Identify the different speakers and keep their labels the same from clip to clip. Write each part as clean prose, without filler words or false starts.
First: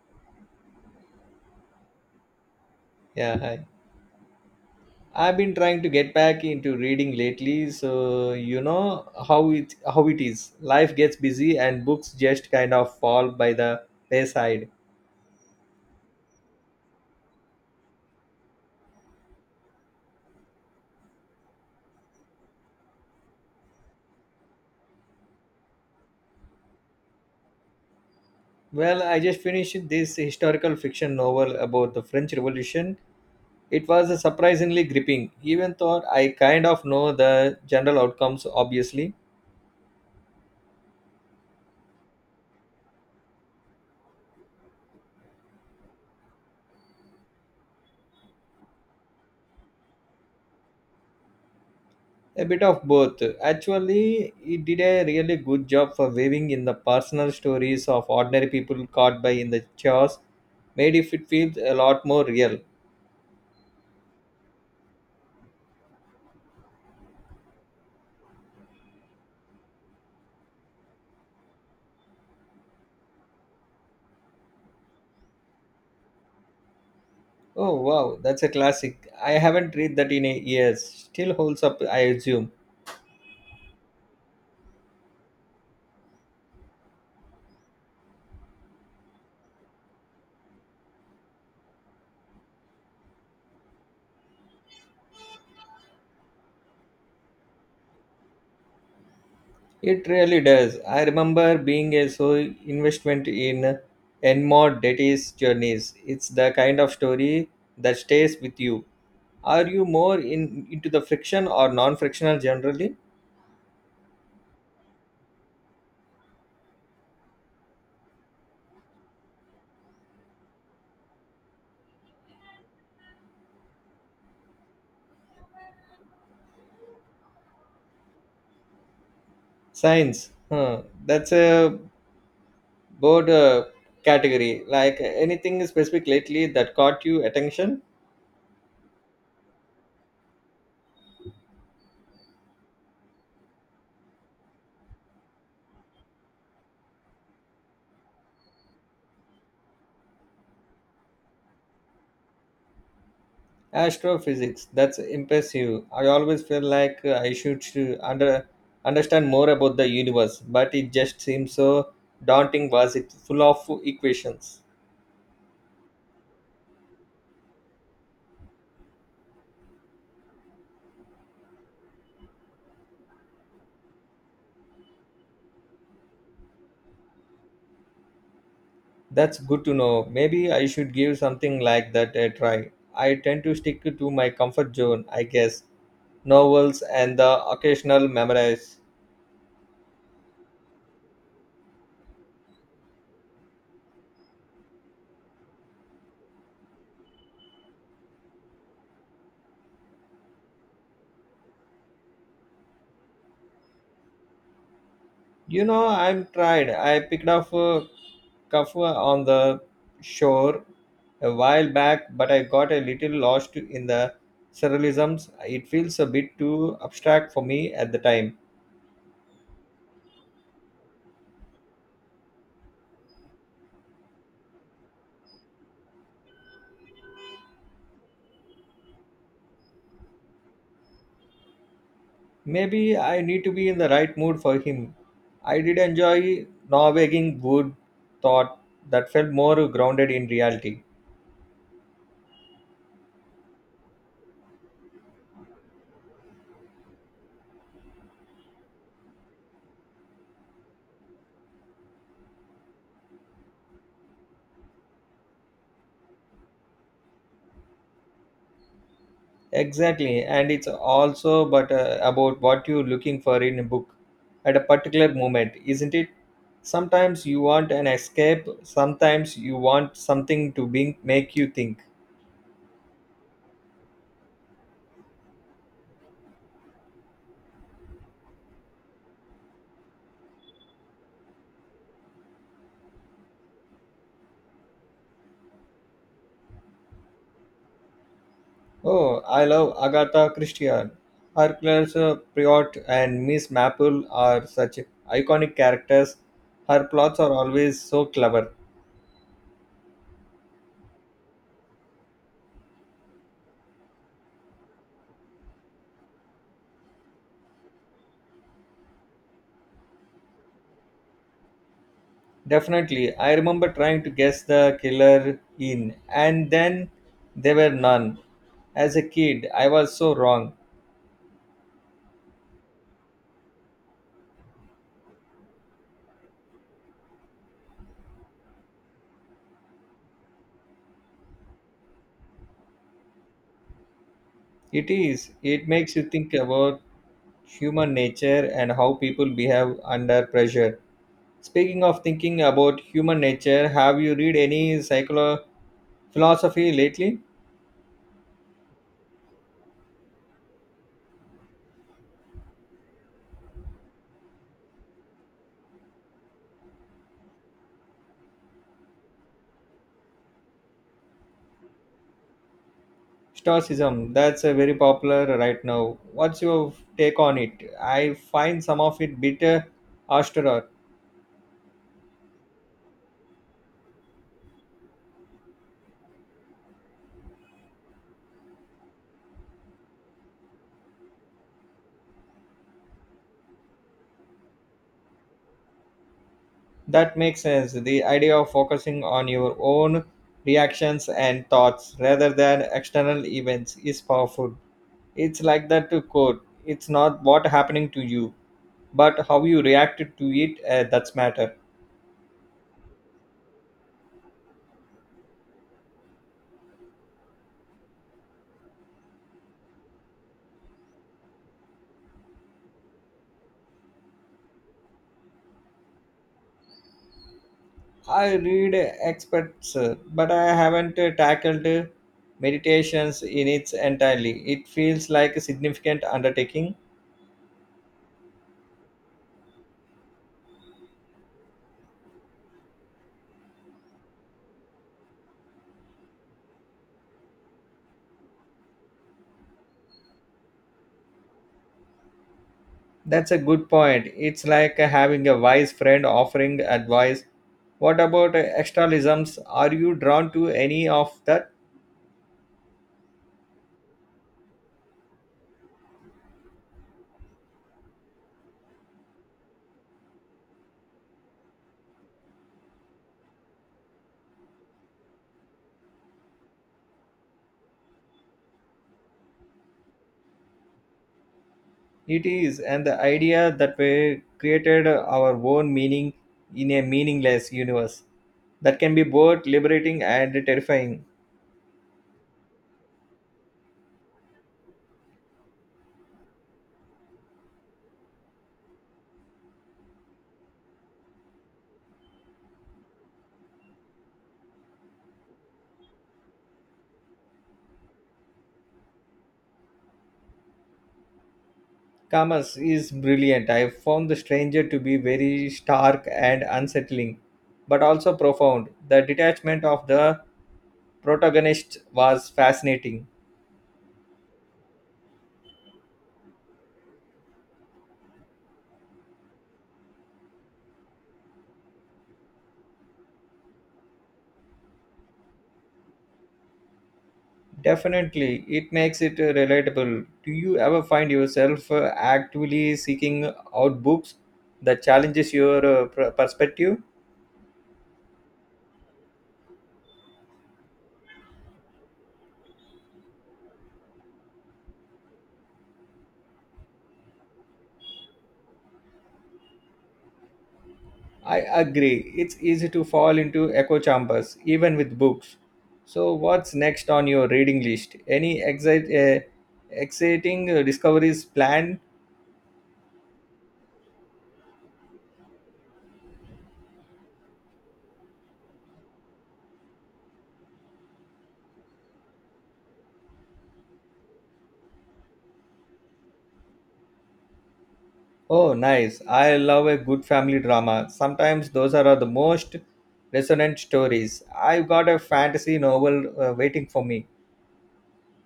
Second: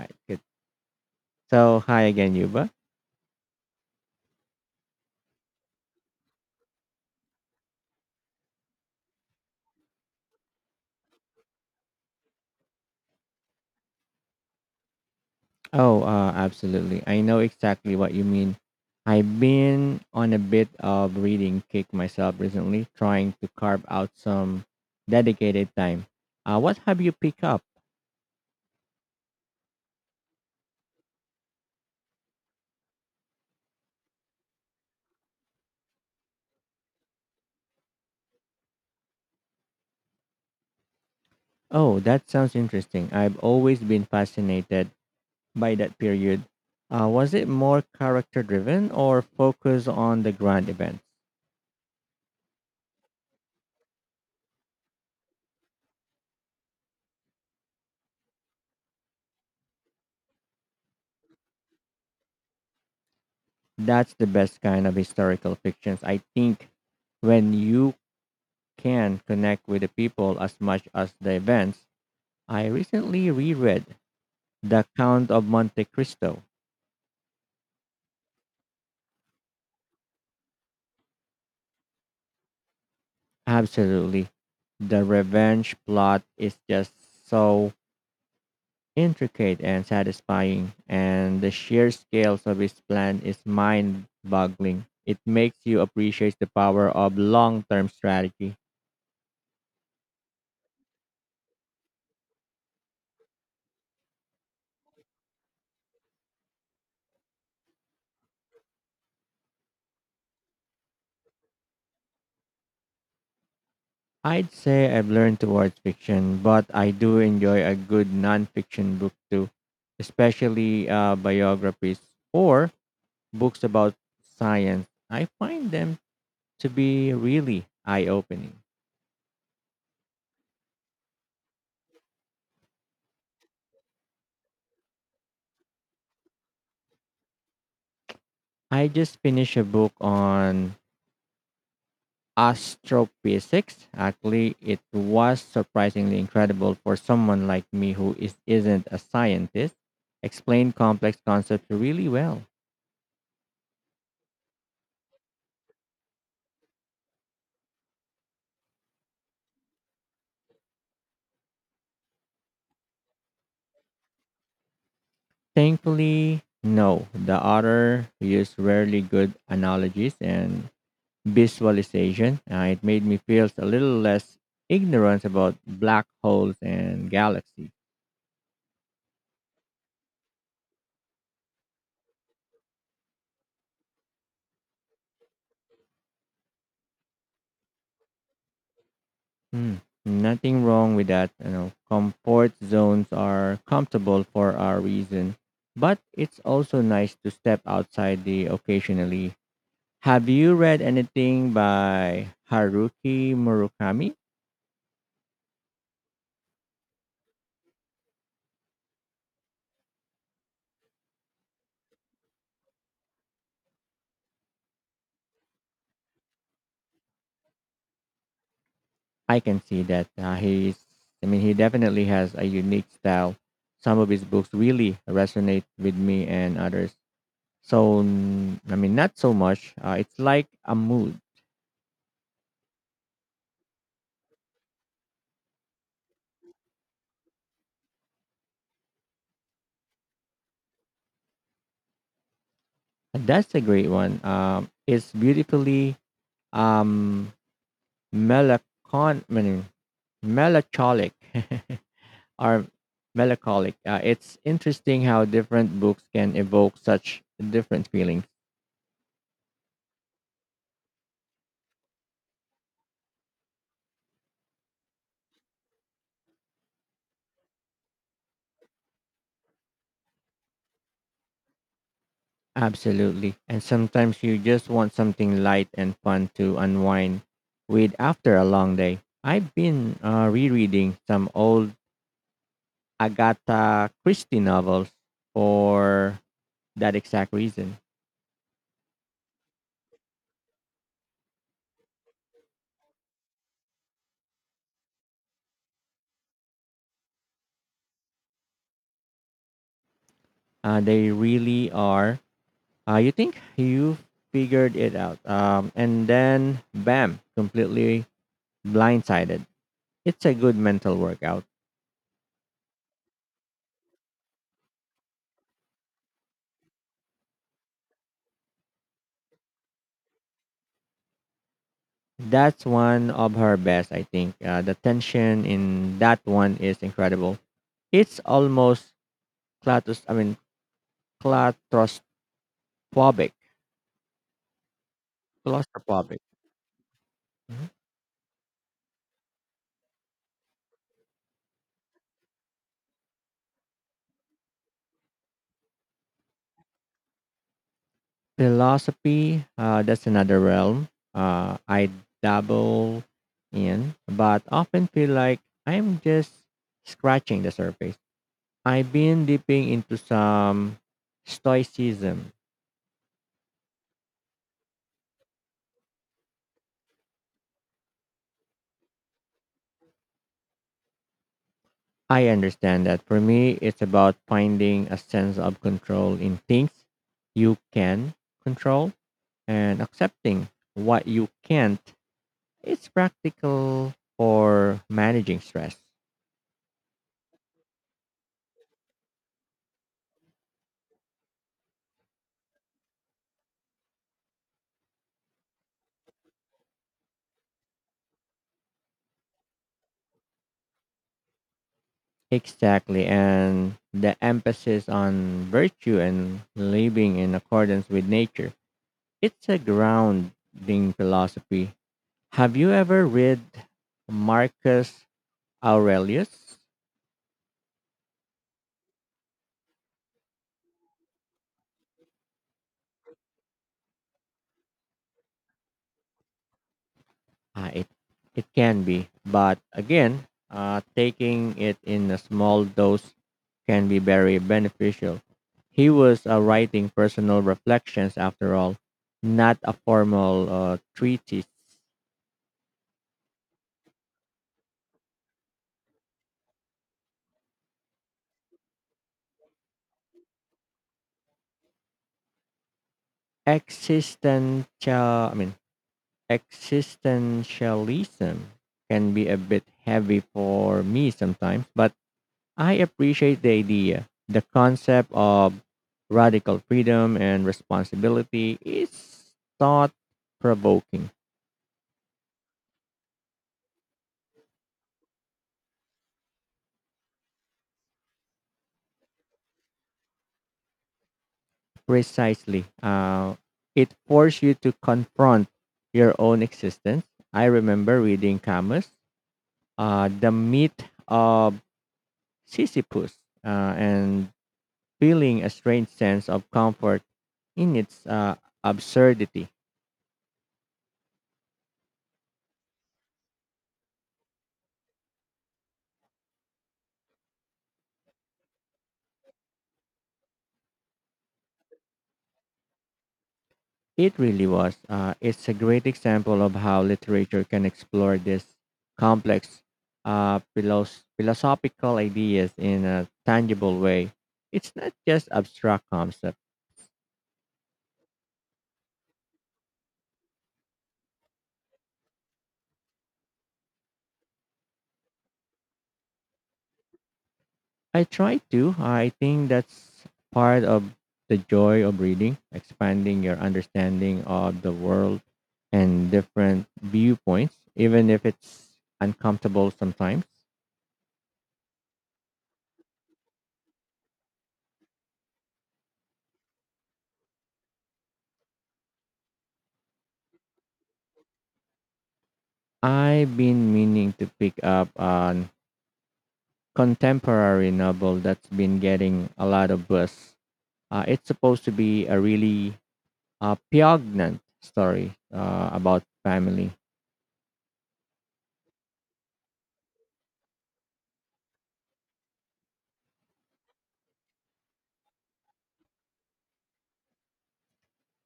Speaker 1: Right. Good. So, hi again, Yuba.
Speaker 2: Yeah, hi. I've been trying to get back into reading lately, so you know how it is. Life gets busy and books just kind of fall by the wayside.
Speaker 1: Oh, absolutely. I know exactly what you mean. I've been on a bit of reading kick myself recently, trying to carve out some dedicated time. What have you picked up?
Speaker 2: Well, I just finished this historical fiction novel about the French Revolution. It was surprisingly gripping, even though I kind of know the general outcomes obviously.
Speaker 1: Oh, that sounds interesting. I've always been fascinated by that period. Was it more character driven or focused on the grand events?
Speaker 2: A bit of both. Actually, he did a really good job for weaving in the personal stories of ordinary people caught by in the chaos, made if it feels a lot more real.
Speaker 1: That's the best kind of historical fictions. I think when you can connect with the people as much as the events. I recently reread The Count of Monte Cristo.
Speaker 2: Oh wow, that's a classic. I haven't read that in a years. Still holds up, I assume.
Speaker 1: Absolutely. The revenge plot is just so intricate and satisfying, and the sheer scales of his plan is mind boggling. It makes you appreciate the power of long term strategy.
Speaker 2: It really does. I remember being a so investment in Enmore Deity's journeys. It's the kind of story that stays with you. Are you more in into the friction or non-frictional generally?
Speaker 1: I'd say I've learned towards fiction, but I do enjoy a good non fiction book too, especially biographies or books about science. I find them to be really eye opening.
Speaker 2: Science. Huh. That's a broad category. Like anything specific lately that caught you attention?
Speaker 1: I just finished a book on astrophysics. Actually, it was surprisingly incredible for someone like me who isn't a scientist. Explained complex concepts really well.
Speaker 2: Astrophysics. That's impressive. I always feel like I should to under understand more about the universe, but it just seems so daunting. Was it full of equations?
Speaker 1: Thankfully, no, the author used rarely good analogies and visualization. It made me feel a little less ignorance about black holes and galaxies.
Speaker 2: That's good to know. Maybe I should give something like that a try. I tend to stick to my comfort zone, I guess. Novels and the occasional memories.
Speaker 1: Hmm. Nothing wrong with that. You know, comfort zones are comfortable for our reason, but it's also nice to step outside the occasionally. Have you read anything by Haruki Murakami?
Speaker 2: You know, I'm tried. I picked up a kafua on the shore a while back, but I got a little lost in the surrealisms. It feels a bit too abstract for me at the time.
Speaker 1: I can see that he's. I mean, he definitely has a unique style. Some of his books really resonate with me and others. I mean, not so much. It's like a mood.
Speaker 2: Maybe I need to be in the right mood for him. I did enjoy Norwegian good thought that felt more grounded in reality.
Speaker 1: That's a great one. It's beautifully um I mean, melancholic or melancholic. It's interesting how different books can evoke such different feelings.
Speaker 2: Exactly, and it's also but about what you're looking for in a book at a particular moment, isn't it? Sometimes you want an escape, sometimes you want something to make you think.
Speaker 1: Absolutely, and sometimes you just want something light and fun to unwind with after a long day. I've been rereading some old Agatha Christie novels for that exact reason.
Speaker 2: Oh, I love Agatha Christie. Her Clarissa Priot and Miss Maple are such iconic characters. Her plots are always so clever.
Speaker 1: They really are. You think you figured it out, and then bam, completely blindsided. It's a good mental workout.
Speaker 2: Definitely, I remember trying to guess the killer in, and then there were none. As a kid, I was so wrong.
Speaker 1: That's one of her best, I think. The tension in that one is incredible. It's almost claustros. I mean, claustrophobic.
Speaker 2: It is, it makes you
Speaker 1: Claustrophobic.
Speaker 2: think about
Speaker 1: Mm-hmm.
Speaker 2: human nature and how people behave under pressure. Speaking of thinking about human nature, have you read any philosophy lately?
Speaker 1: Philosophy, that's another realm I dabble in, but often feel like I'm just scratching the surface. I've been dipping into some stoicism.
Speaker 2: Stoicism, that's a very popular right now. What's your take on it? I find some of it bitter austere.
Speaker 1: I understand that for me, it's about finding a sense of control in things you can control and accepting what you can't. It's practical for managing stress.
Speaker 2: That makes sense. The idea of focusing on your own reactions and thoughts rather than external events is powerful. It's like that to quote. It's not what happening to you, but how you reacted to it that's matter.
Speaker 1: Exactly, and the emphasis on virtue and living in accordance with nature. It's a grounding philosophy. Have you ever read Marcus Aurelius?
Speaker 2: I read experts, but I haven't tackled meditations in its entirely. It feels like a significant undertaking.
Speaker 1: Uh, it, it can be, but again, taking it in a small dose can be very beneficial. He was writing personal reflections, after all, not a formal treatise.
Speaker 2: That's a good point. It's like having a wise friend offering advice. What about externalisms? Are you drawn to any of that?
Speaker 1: Existential I mean, existentialism can be a bit heavy for me sometimes, but I appreciate the idea, the concept of radical freedom and responsibility is thought provoking.
Speaker 2: It is, and the idea that we created our own meaning in a meaningless universe that can be both liberating and terrifying.
Speaker 1: Precisely, it forces you to confront your own existence. I remember reading Camus, the myth of Sisyphus, and feeling a strange sense of comfort in its absurdity.
Speaker 2: Kamas is brilliant. I found The Stranger to be very stark and unsettling, but also profound. The detachment of the protagonist was fascinating.
Speaker 1: It really was. It's a great example of how literature can explore these complex philosophical ideas in a tangible way. It's not just abstract concept.
Speaker 2: Definitely, it makes it relatable. Do you ever find yourself actively seeking out books that challenges your perspective?
Speaker 1: I try to. I think that's part of the joy of reading, expanding your understanding of the world and different viewpoints, even if it's uncomfortable sometimes.
Speaker 2: I agree. It's easy to fall into echo chambers, even with books. So, what's next on your reading list? Any exciting discoveries planned?
Speaker 1: I've been meaning to pick up a contemporary novel that's been getting a lot of buzz. It's supposed to be a really poignant story about family.
Speaker 2: Oh, nice. I love a good family drama. Sometimes those are the most resonant stories. I've got a fantasy novel waiting for me.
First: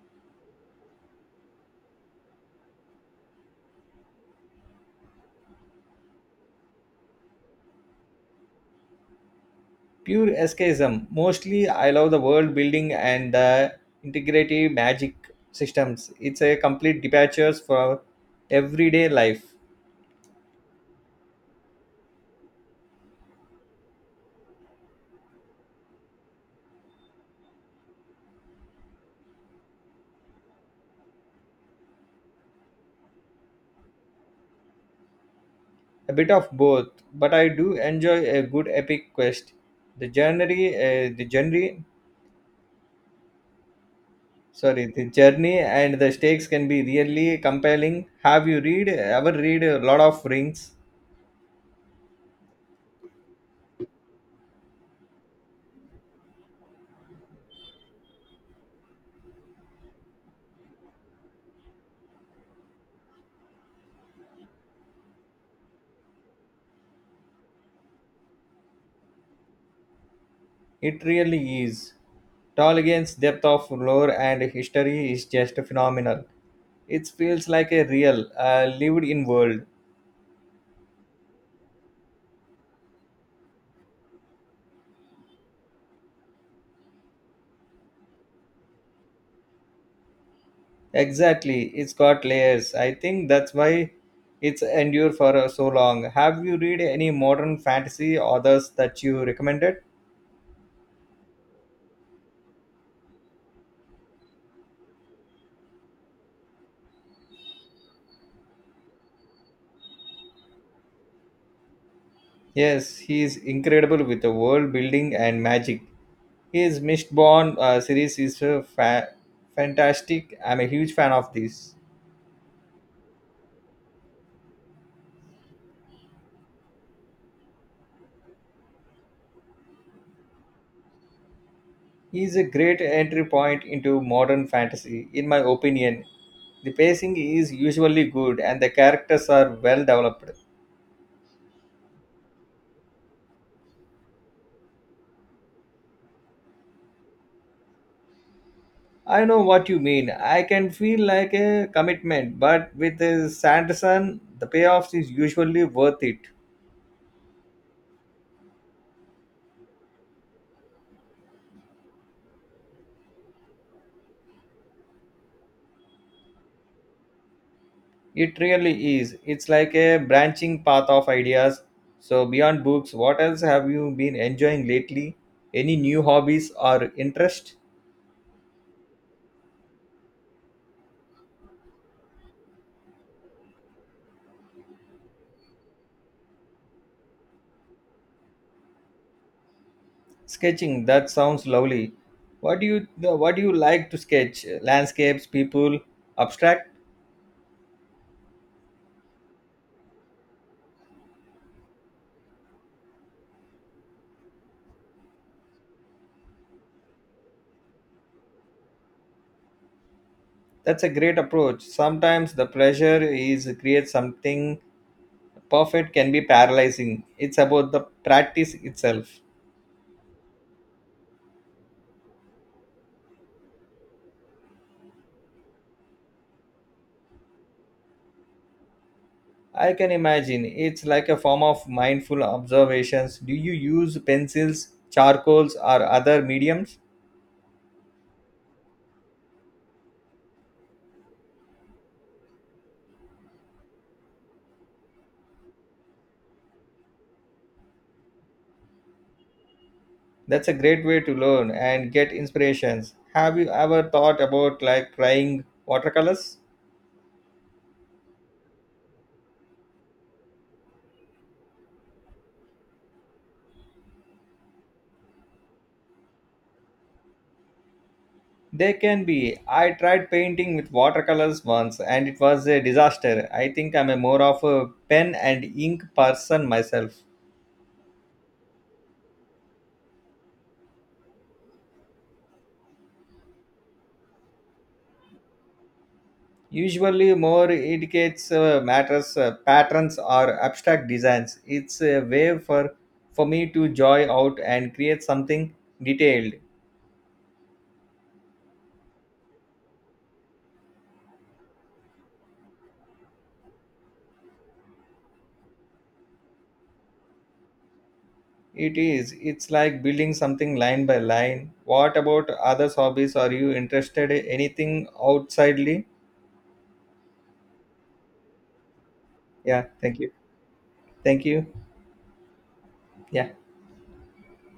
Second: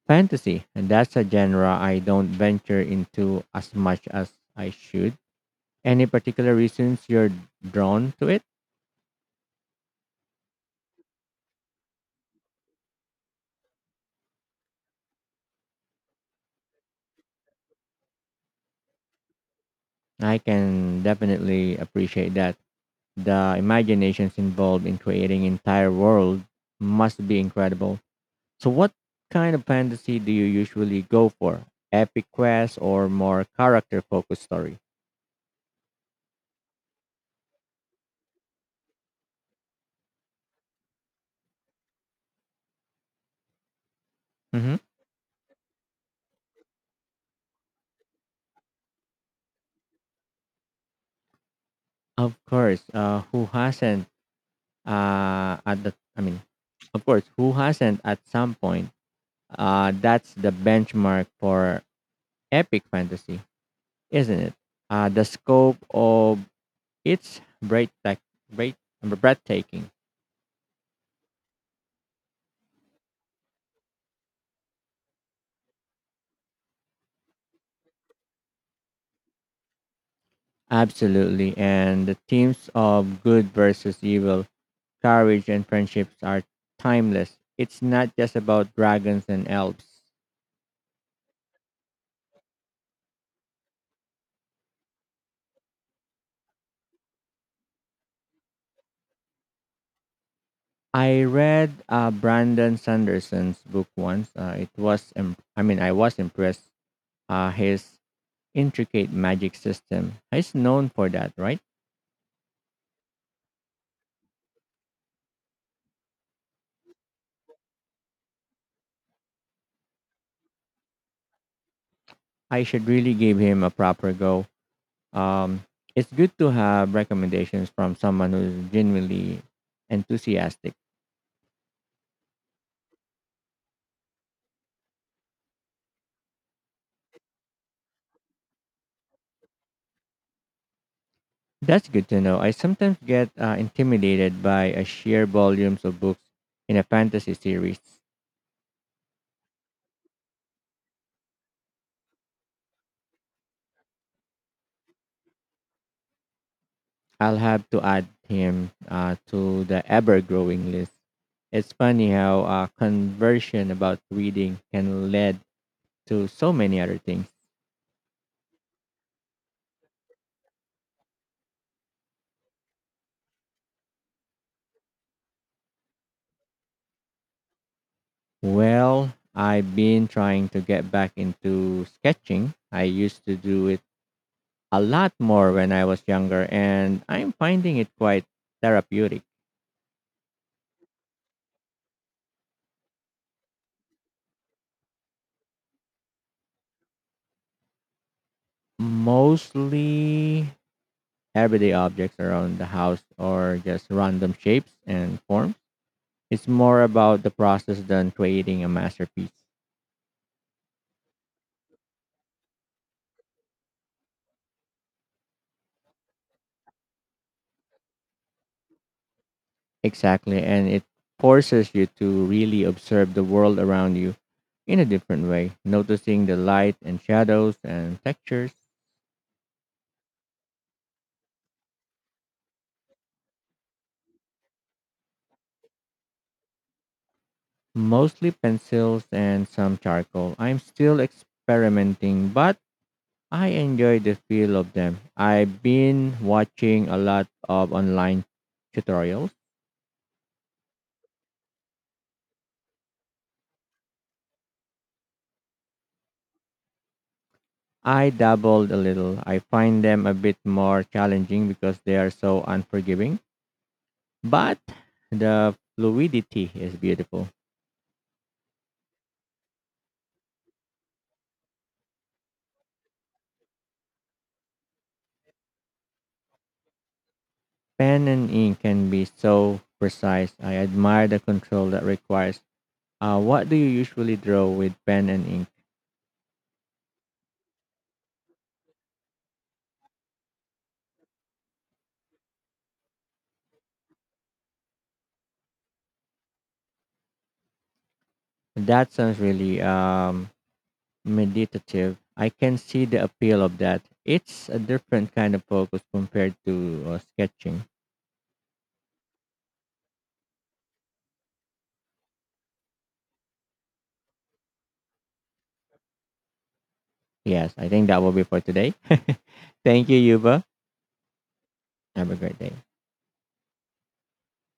Speaker 1: Fantasy, and that's a genre I don't venture into as much as I should. Any particular reasons you're drawn to it?
Speaker 2: Pure escapism. Mostly, I love the world building and the integrative magic systems. It's a complete departure for everyday life.
Speaker 1: I can definitely appreciate that. The imaginations involved in creating entire world must be incredible. So, what kind of fantasy do you usually go for? Epic quest or more character focused story?
Speaker 2: A bit of both, but I do enjoy a good epic quest. The journey, uh, the journey,
Speaker 1: Hmm.
Speaker 2: the journey and the stakes can be really compelling. Have you read ever read a lot of Rings?
Speaker 1: Of course, who hasn't at the I mean, of course, who hasn't at some point? That's the benchmark for epic fantasy, isn't it? The scope of it's breath breathtaking.
Speaker 2: It really is. Tolkien's depth of lore and history is just phenomenal. It feels like a real, lived-in world.
Speaker 1: Absolutely, and the themes of good versus evil, courage and friendships are timeless. It's not just about dragons and elves.
Speaker 2: Exactly, it's got layers. I think that's why it's endured for so long. Have you read any modern fantasy authors that you recommended?
Speaker 1: I read Brandon Sanderson's book once. I mean, I was impressed. His intricate magic system. He's known for that, right?
Speaker 2: Yes, he is incredible with the world building and magic. His Mistborn series is fantastic. I'm a huge fan of this.
Speaker 1: I should really give him a proper go. Um, it's good to have recommendations from someone who's genuinely enthusiastic.
Speaker 2: He is a great entry point into modern fantasy, in my opinion. The pacing is usually good and the characters are well developed.
Speaker 1: That's good to know. I sometimes get intimidated by a sheer volumes of books in a fantasy series.
Speaker 2: I know what you mean. I can feel like a commitment, but with Sanderson, the payoffs is usually worth it.
Speaker 1: I'll have to add him to the ever-growing list. It's funny how conversion about reading can lead to so many other things.
Speaker 2: It really is. It's like a branching path of ideas. So, beyond books, what else have you been enjoying lately? Any new hobbies or interest?
Speaker 1: Well, I've been trying to get back into sketching. I used to do it a lot more when I was younger, and I'm finding it quite therapeutic.
Speaker 2: Sketching, that sounds lovely. What do you like to sketch? Landscapes, people, abstract?
Speaker 1: Mostly everyday objects around the house or just random shapes and forms. It's more about the process than creating a masterpiece.
Speaker 2: That's a great approach. Sometimes the pressure is create something perfect can be paralyzing. It's about the practice itself.
Speaker 1: Exactly. And it forces you to really observe the world around you in a different way, noticing the light and shadows and textures.
Speaker 2: I can imagine it's like a form of mindful observations. Do you use pencils, charcoals, or other mediums?
Speaker 1: Mostly pencils and some charcoal. I'm still experimenting, but I enjoy the feel of them. I've been watching a lot of online tutorials.
Speaker 2: That's a great way to learn and get inspirations. Have you ever thought about like trying watercolors?
Speaker 1: I dabbled a little. I find them a bit more challenging because they are so unforgiving, but the fluidity is beautiful.
Speaker 2: They can be. I tried painting with watercolors once and it was a disaster. I think I'm a more of a pen and ink person myself.
Speaker 1: Pen and ink can be so precise. I admire the control that requires. What do you usually draw with pen and ink?
Speaker 2: Usually more indicates matters patterns or abstract designs. It's a way for me to joy out and create something detailed.
Speaker 1: That sounds really meditative. I can see the appeal of that. It's a different kind of focus compared to sketching.
Speaker 2: It is, it's like building something line by line. What about others hobbies? Are you interested in anything outsidely?
Speaker 1: Yes, I think that will be for today.
Speaker 2: Yeah,
Speaker 1: Thank you,
Speaker 2: thank you.
Speaker 1: Yuba.
Speaker 2: Thank you.
Speaker 1: Have a great day.
Speaker 2: Yeah.